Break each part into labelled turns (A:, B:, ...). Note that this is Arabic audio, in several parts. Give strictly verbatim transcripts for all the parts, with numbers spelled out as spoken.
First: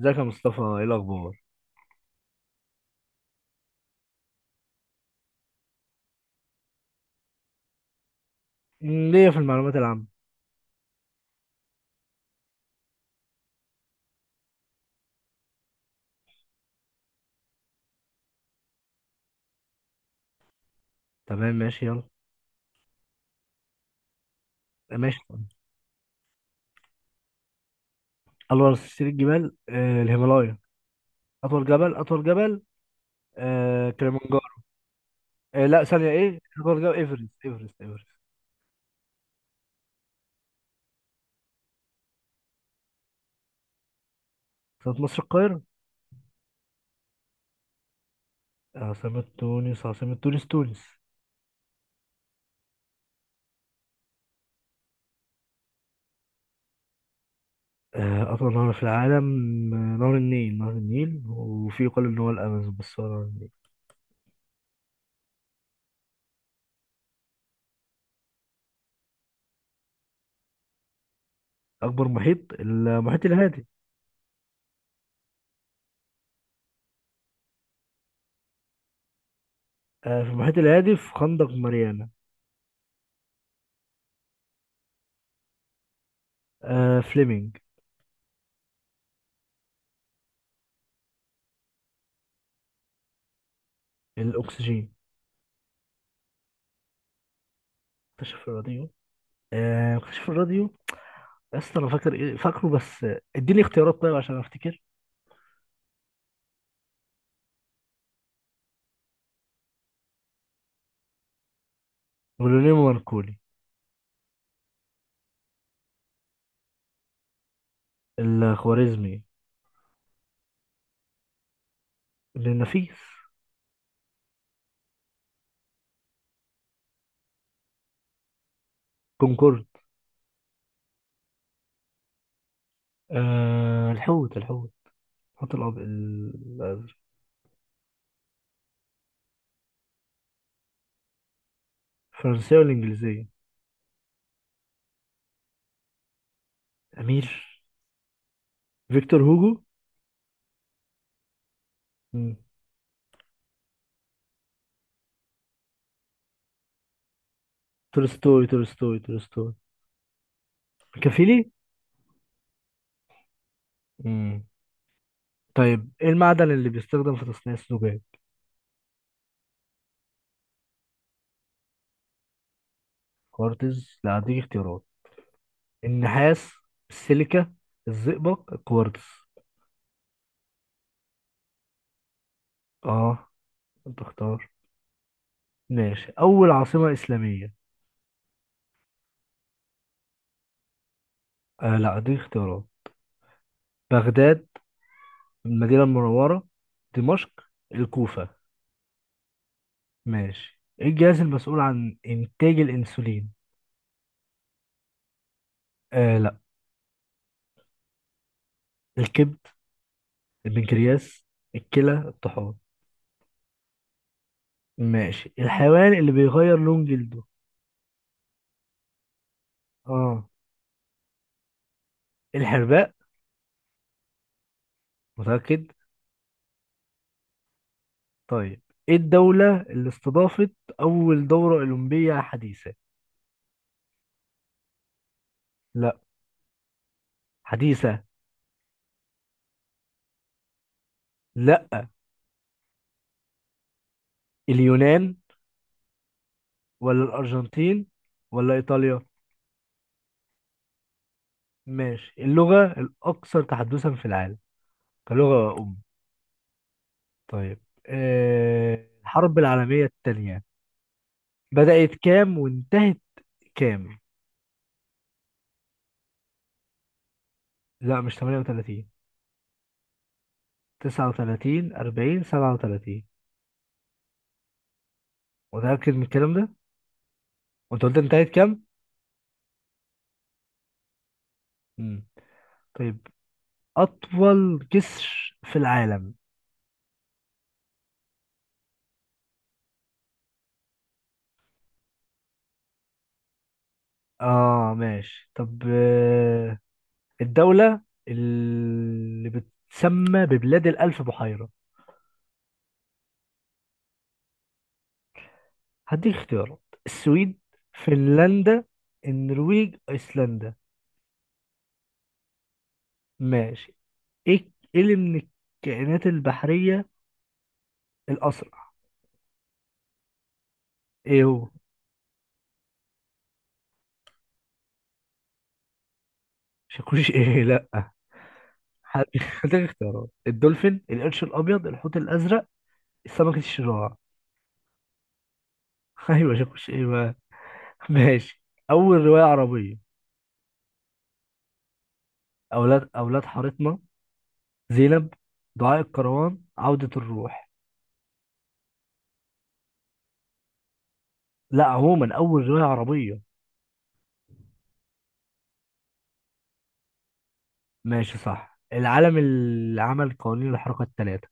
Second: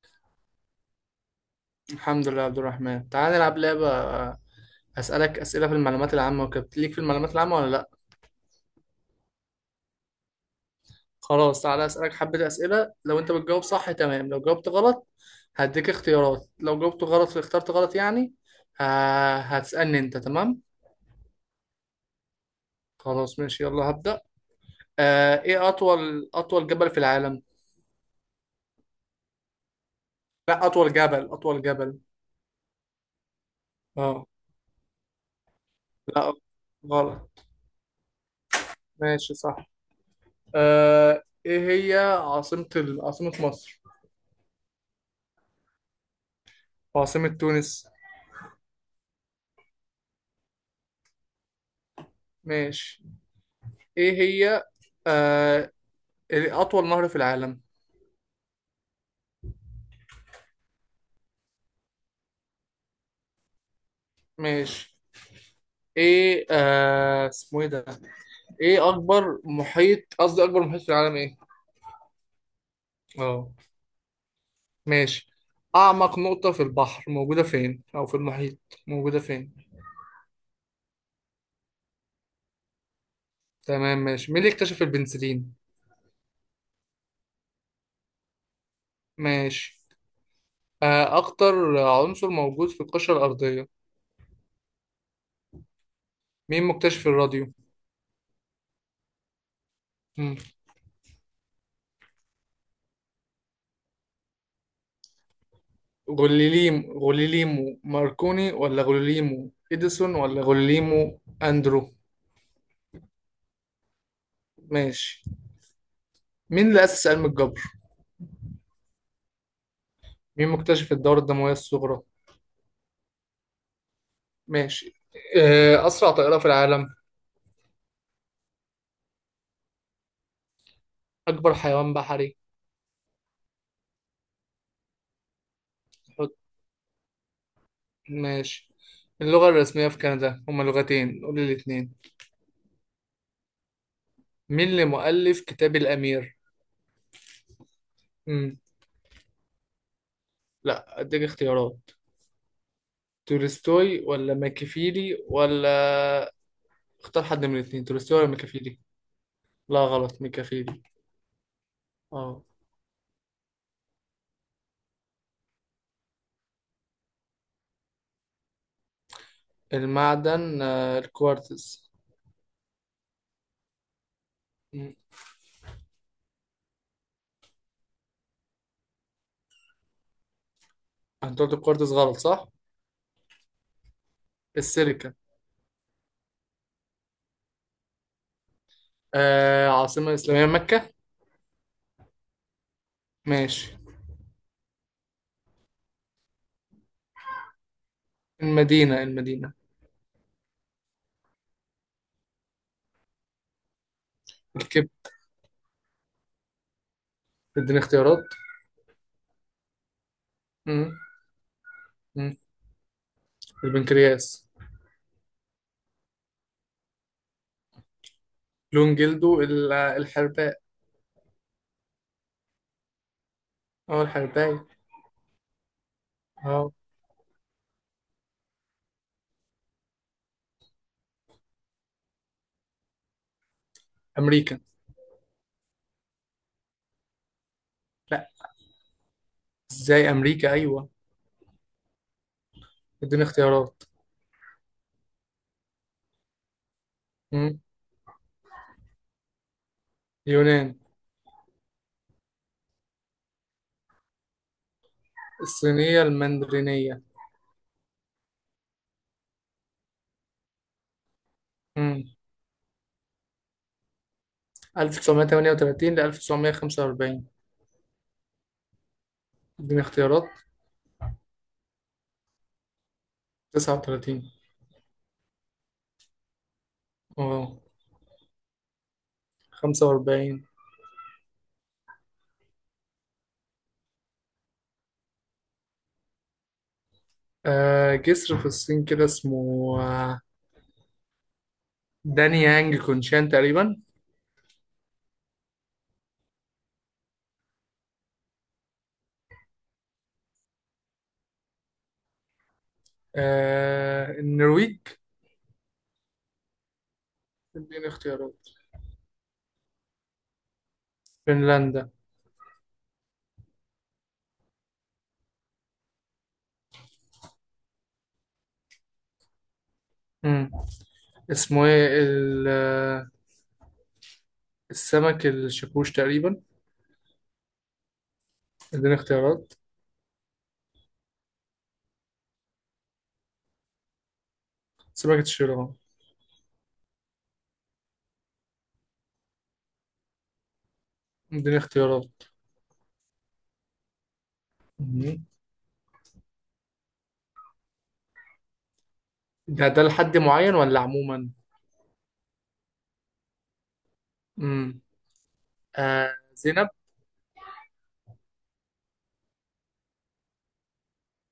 A: ازيك يا مصطفى؟ ايه الاخبار؟
B: الحمد لله يا عبد الرحمن، تعال نلعب لعبة. آه، أسألك أسئلة في المعلومات العامة وكده، ليك في المعلومات العامة ولا لأ؟
A: مم، ليا في المعلومات العامه.
B: خلاص، تعال أسألك حبة أسئلة. لو أنت بتجاوب صح تمام، لو جاوبت غلط هديك اختيارات. لو جاوبت غلط اخترت غلط يعني ه- هتسألني أنت، تمام؟
A: تمام، ماشي، يلا.
B: خلاص ماشي يلا هبدأ.
A: ماشي.
B: آه إيه أطول أطول جبل في العالم؟
A: الله، سلسله الجبال آه الهيمالايا.
B: لا، أطول جبل، أطول
A: اطول جبل،
B: جبل.
A: اطول جبل. آه
B: أه.
A: كليمنجارو. آه لا، ثانيه،
B: لا
A: ايه اطول جبل؟ ايفرست،
B: غلط.
A: ايفرست، ايفرست.
B: ماشي صح. آه إيه هي عاصمة ال- عاصمة مصر؟
A: عاصمه مصر القاهره.
B: وعاصمة تونس؟
A: عاصمه تونس، عاصمه تونس، تونس.
B: ماشي. ايه هي، آه اطول نهر في العالم؟
A: آه اطول نهر في العالم، آه، نهر النيل، نهر النيل، وفي يقال ان هو الامازون، بس هو نهر النيل.
B: ماشي. ايه، آه اسمه ايه ده؟ ايه اكبر محيط، قصدي اكبر محيط في العالم ايه؟
A: اكبر محيط المحيط
B: اه
A: الهادي.
B: ماشي. اعمق نقطة في البحر موجودة فين، او في المحيط موجودة فين؟
A: آه، في المحيط الهادي، في خندق ماريانا.
B: تمام ماشي. مين اللي اكتشف البنسلين؟
A: آه، فليمنج.
B: ماشي. آه اكتر عنصر موجود في القشرة الارضية؟
A: الاكسجين.
B: مين مكتشف الراديو؟
A: اكتشف الراديوم. آه كشف
B: مم.
A: الراديو. يا اسطى انا فاكر، ايه فاكره، بس آه، اديني اختيارات طيب عشان افتكر.
B: غليليم غليليمو ماركوني ولا غليليمو اديسون ولا غليليمو اندرو؟
A: ولونين ماركوني.
B: ماشي. مين اللي أسس علم الجبر؟
A: الخوارزمي.
B: مين مكتشف الدورة الدموية الصغرى؟
A: ابن النفيس.
B: ماشي. آه، أسرع طائرة في العالم؟
A: كونكورد.
B: أكبر حيوان بحري؟
A: آه الحوت الحوت. الحوت الأب-
B: حط.
A: الازرق.
B: ماشي. اللغة الرسمية في كندا هما لغتين، قول لي الاتنين.
A: الفرنسية والانجليزية.
B: مين اللي مؤلف كتاب الأمير؟
A: امير.
B: مم.
A: فيكتور هوجو.
B: لا أديك اختيارات.
A: مم.
B: تولستوي ولا ماكيافيلي ولا، اختار حد من الاتنين، تولستوي ولا
A: تولستوي
B: ماكيافيلي؟
A: تولستوي تولستوي.
B: لا غلط، ماكيافيلي.
A: كافيلي.
B: اه.
A: مم. طيب، ايه المعدن اللي بيستخدم في تصنيع الزجاج؟
B: المعدن، آه، الكوارتز.
A: كوارتز، لا هديك اختيارات.
B: مم.
A: النحاس، السيليكا، الزئبق، الكوارتز.
B: انت قلت الكوارتز غلط صح؟
A: اه، انت اختار.
B: السيليكا.
A: ماشي، أول عاصمة إسلامية.
B: آه، عاصمة إسلامية، مكة.
A: آه لا، دي اختيارات.
B: ماشي.
A: بغداد، المدينة المنورة، دمشق، الكوفة.
B: المدينة، المدينة.
A: ماشي، إيه الجهاز المسؤول عن إنتاج الأنسولين؟
B: الكبد.
A: آه لا.
B: اديني اختيارات.
A: الكبد،
B: مم.
A: البنكرياس، الكلى،
B: مم.
A: الطحال.
B: البنكرياس.
A: ماشي، الحيوان اللي بيغير لون جلده.
B: لون جلده، ال-
A: آه،
B: الحرباء.
A: الحرباء.
B: اه الحرباي.
A: متأكد.
B: اه.
A: طيب، إيه الدولة اللي استضافت أول دورة أولمبية حديثة؟
B: أمريكا.
A: لا. حديثة.
B: لا. ازاي أمريكا، أيوة.
A: لا.
B: اديني اختيارات.
A: اليونان، ولا
B: مم.
A: الأرجنتين، ولا إيطاليا.
B: اليونان.
A: ماشي، اللغة الأكثر تحدثا في العالم كلغة أم.
B: الصينية المندرينية.
A: طيب، أه الحرب العالمية الثانية بدأت
B: مم.
A: كام وانتهت كام؟
B: ألف وتسعمية وتمنية وتلاتين ل ألف وتسعمية وخمسة وأربعين.
A: لا، مش تمنية وتلاتين.
B: اديني اختيارات.
A: تسعة وتلاتين، أربعين، سبعة وتلاتين.
B: تسعة وتلاتين.
A: متأكد من الكلام ده؟
B: اه.
A: وأنت قلت انتهت كام؟
B: خمسة وأربعين.
A: مم. طيب، أطول جسر في العالم.
B: آه، جسر في الصين كده اسمه، آه، داني يانج كونشان تقريبا.
A: آه ماشي. طب أه الدولة اللي بتسمى ببلاد الألف بحيرة.
B: آه، النرويج.
A: هديك اختيارات، السويد،
B: اديني اختيارات.
A: فنلندا، النرويج، ايسلندا.
B: فنلندا.
A: ماشي. ايه إيه اللي من الكائنات البحرية الأسرع؟
B: مم.
A: ايه هو؟
B: اسمه ايه ال- آه، السمك الشاكوش تقريبا.
A: مش هيكونش ايه، لا.
B: اديني
A: هديك،
B: اختيارات.
A: هديك اختيارات. الدولفين، القرش الأبيض، الحوت الأزرق، سمكة الشراع.
B: سمكة الشيران.
A: ايوه، مش هيكونش ايه بقى. ماشي، أول رواية عربية.
B: اديني اختيارات.
A: أولاد أولاد حارتنا، زينب،
B: مم.
A: دعاء الكروان، عودة الروح.
B: ده ده لحد معين ولا عموما؟
A: لا، عموما أول رواية عربية.
B: مم. آه، زينب.
A: ماشي صح. العالم اللي عمل قوانين الحركة الثلاثة.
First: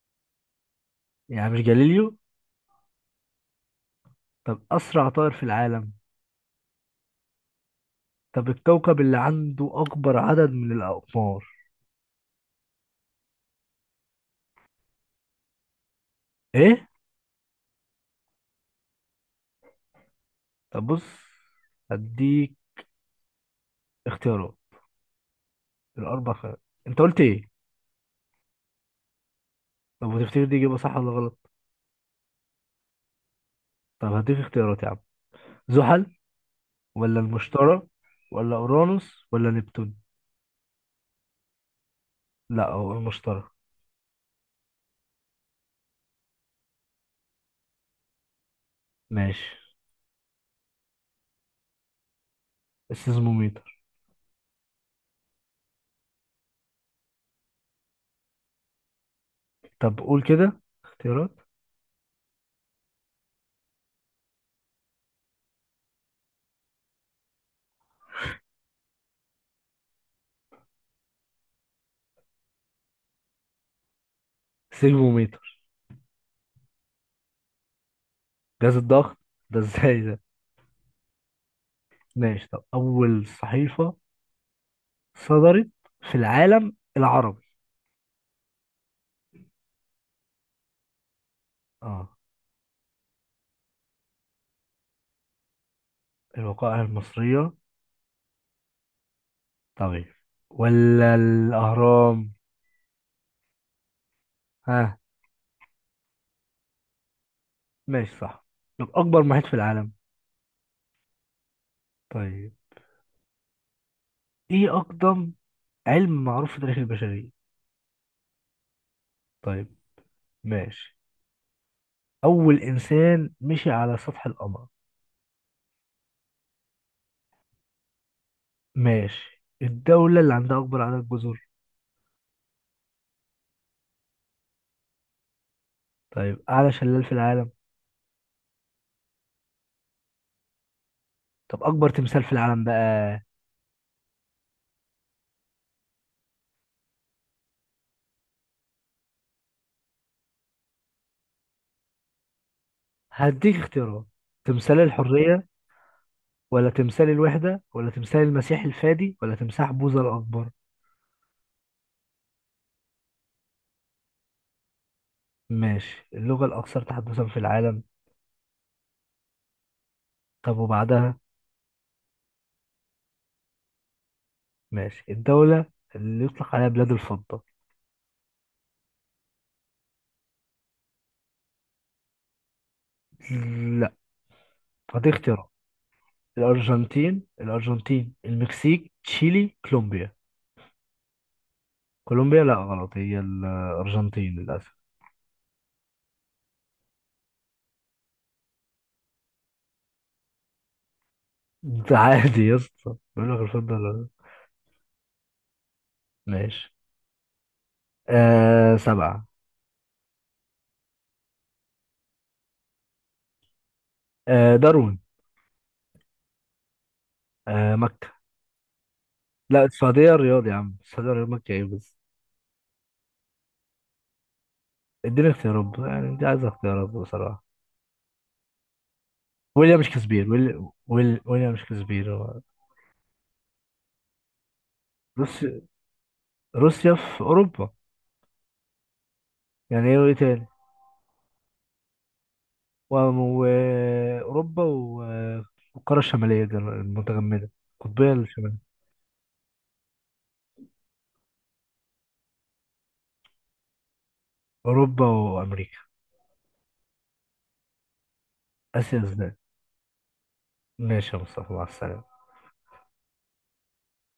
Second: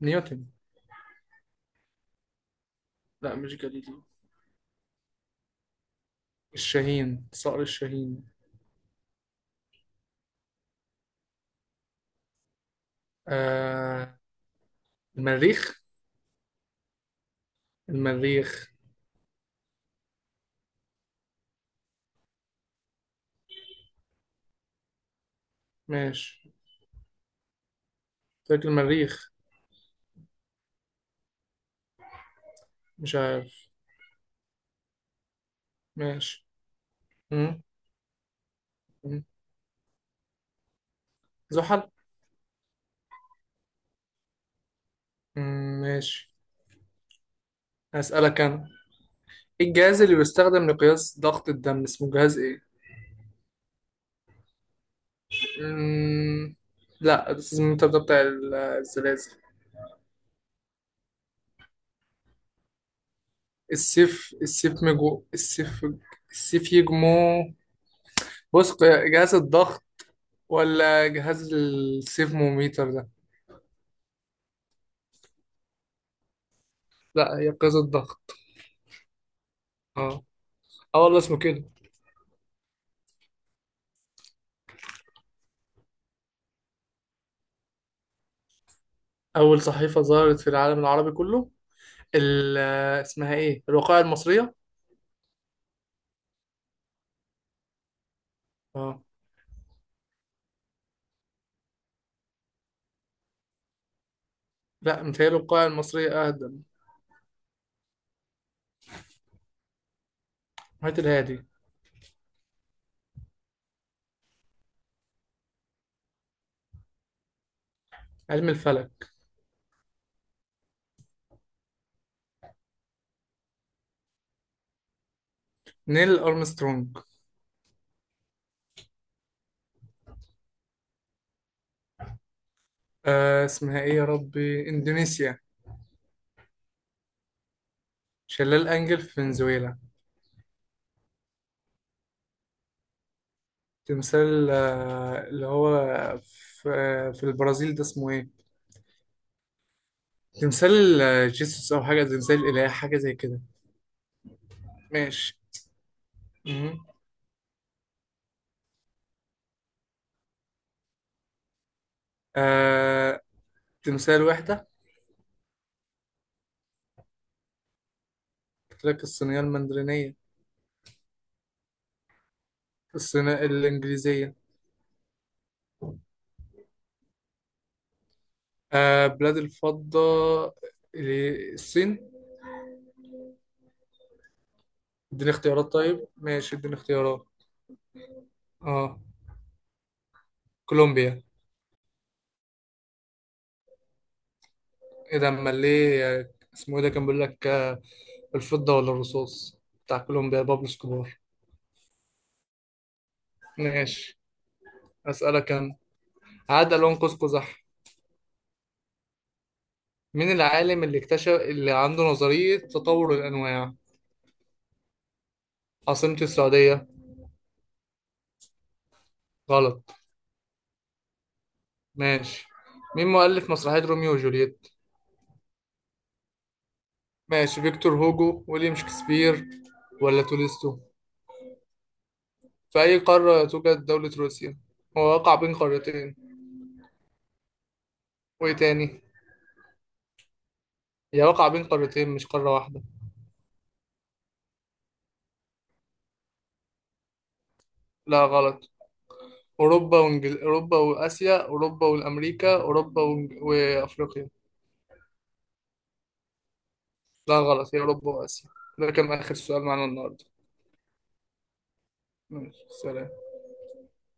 B: نيوتن.
A: يعني مش جاليليو.
B: لا مش جليليو.
A: طب، أسرع طائر في العالم.
B: الشاهين، صقر الشاهين.
A: طب، الكوكب اللي عنده أكبر عدد من الأقمار.
B: آه المريخ.
A: إيه؟
B: المريخ.
A: طب بص، هديك اختيارات، الأربع
B: ماشي.
A: خيارات. أنت قلت إيه؟
B: فاكر المريخ.
A: طب، وتفتكر دي إجابة صح ولا غلط؟
B: مش عارف.
A: طب، هديك اختيارات يا عم. زحل،
B: ماشي.
A: ولا
B: مم.
A: المشتري، ولا أورانوس ولا نبتون؟
B: زحل.
A: لا، هو المشتري.
B: مم، ماشي. هسألك أنا.
A: ماشي.
B: إيه الجهاز اللي بيستخدم لقياس ضغط الدم، اسمه جهاز إيه؟
A: السيزموميتر.
B: مم. لا، السيزمومتر ده بتاع ال- الزلازل.
A: طب قول كده اختيارات.
B: السيف، السيف مجو، السيف، السيف يجمو. بص قي- جهاز الضغط ولا جهاز السيفموميتر ده؟
A: سيزموميتر.
B: لا هي قياس الضغط.
A: جهاز الضغط، ده ازاي ده؟
B: اه. اه والله اسمه كده.
A: ماشي. طب، أول صحيفة صدرت في العالم العربي.
B: أول صحيفة ظهرت في العالم العربي كله،
A: اه،
B: ال اسمها إيه؟ الوقائع المصرية؟
A: الوقائع المصرية.
B: اه.
A: طبيعي، ولا الأهرام؟ ها؟
B: لا متهيألي الوقائع المصرية أقدم.
A: ماشي صح. طب، أكبر محيط في العالم.
B: هات، الهادي.
A: طيب، إيه أقدم علم معروف في تاريخ البشرية.
B: علم الفلك.
A: طيب، ماشي. أول إنسان مشي على سطح القمر.
B: نيل أرمسترونج.
A: ماشي، الدولة اللي عندها أكبر عدد جزر.
B: آه اسمها إيه يا ربي، إندونيسيا.
A: طيب، أعلى شلال في العالم.
B: شلال أنجل في فنزويلا.
A: طب، أكبر تمثال في العالم بقى.
B: تمثال آه اللي هو في، آه في البرازيل ده اسمه إيه، تمثال آه جيسوس أو حاجة، تمثال الإله حاجة زي كده.
A: هديك اختيارات، تمثال
B: ماشي.
A: الحرية، ولا
B: مهم.
A: تمثال الوحدة، ولا تمثال المسيح الفادي، ولا تمساح بوذا الأكبر.
B: آه، تمثال وحدة.
A: ماشي، اللغة الأكثر تحدثا في العالم.
B: قلت لك الصينية المندرينية.
A: طب وبعدها.
B: الصينية، الإنجليزية.
A: ماشي، الدولة اللي يطلق عليها بلاد الفضة.
B: آه، بلاد الفضة، اللي- الصين.
A: لا، فدي
B: اديني
A: اختيارات.
B: اختيارات طيب، ماشي اديني
A: الأرجنتين
B: اختيارات.
A: الأرجنتين المكسيك،
B: اه،
A: تشيلي، كولومبيا.
B: كولومبيا.
A: كولومبيا، لا غلط، هي الأرجنتين للأسف.
B: ايه ده، امال ليه، آه، اسمه ايه ده كان بيقول لك، آه، الفضة ولا الرصاص، بتاع كولومبيا بابلو اسكوبار.
A: ده عادي يا اسطى، بيقول لك الفضة لا.
B: ماشي. اسألك انا.
A: ماشي.
B: عاد لون قوس قزح.
A: آه سبعة.
B: مين العالم اللي اكتشف، اللي عنده نظرية تطور الأنواع؟
A: آه داروين.
B: عاصمة السعودية.
A: آه مكة. لا،
B: غلط.
A: السعودية الرياض يا عم، السعودية الرياض، مكة ايه بس.
B: ماشي. مين مؤلف مسرحية روميو وجولييت؟
A: اديني اختيارات بقى، يعني انت عايز اختيارات بصراحة.
B: ماشي، فيكتور هوجو، ويليام شكسبير،
A: ويليام
B: ولا
A: شكسبير، ويل...
B: تولستو.
A: ويل... ويليام شكسبير هو.
B: في أي قارة توجد دولة روسيا؟ هو واقع بين
A: روسيا،
B: قارتين.
A: روسيا في أوروبا.
B: وإيه تاني؟
A: يعني ايه وايه تاني؟
B: هي واقع بين قارتين مش قارة واحدة.
A: وأوروبا و... وأوروبا و- والقارة الشمالية دي المتجمدة، القطبية
B: لا غلط.
A: الشمالية.
B: أوروبا وإنجل... أوروبا وآسيا، أوروبا والأمريكا، أوروبا وإنج... وأفريقيا.
A: أوروبا وأمريكا.
B: لا غلط، هي أوروبا وآسيا. ده
A: آسيا
B: كان
A: إزاي؟
B: آخر سؤال معانا النهاردة.
A: ماشي يا مصطفى، مع السلامة.
B: ماشي، سلام.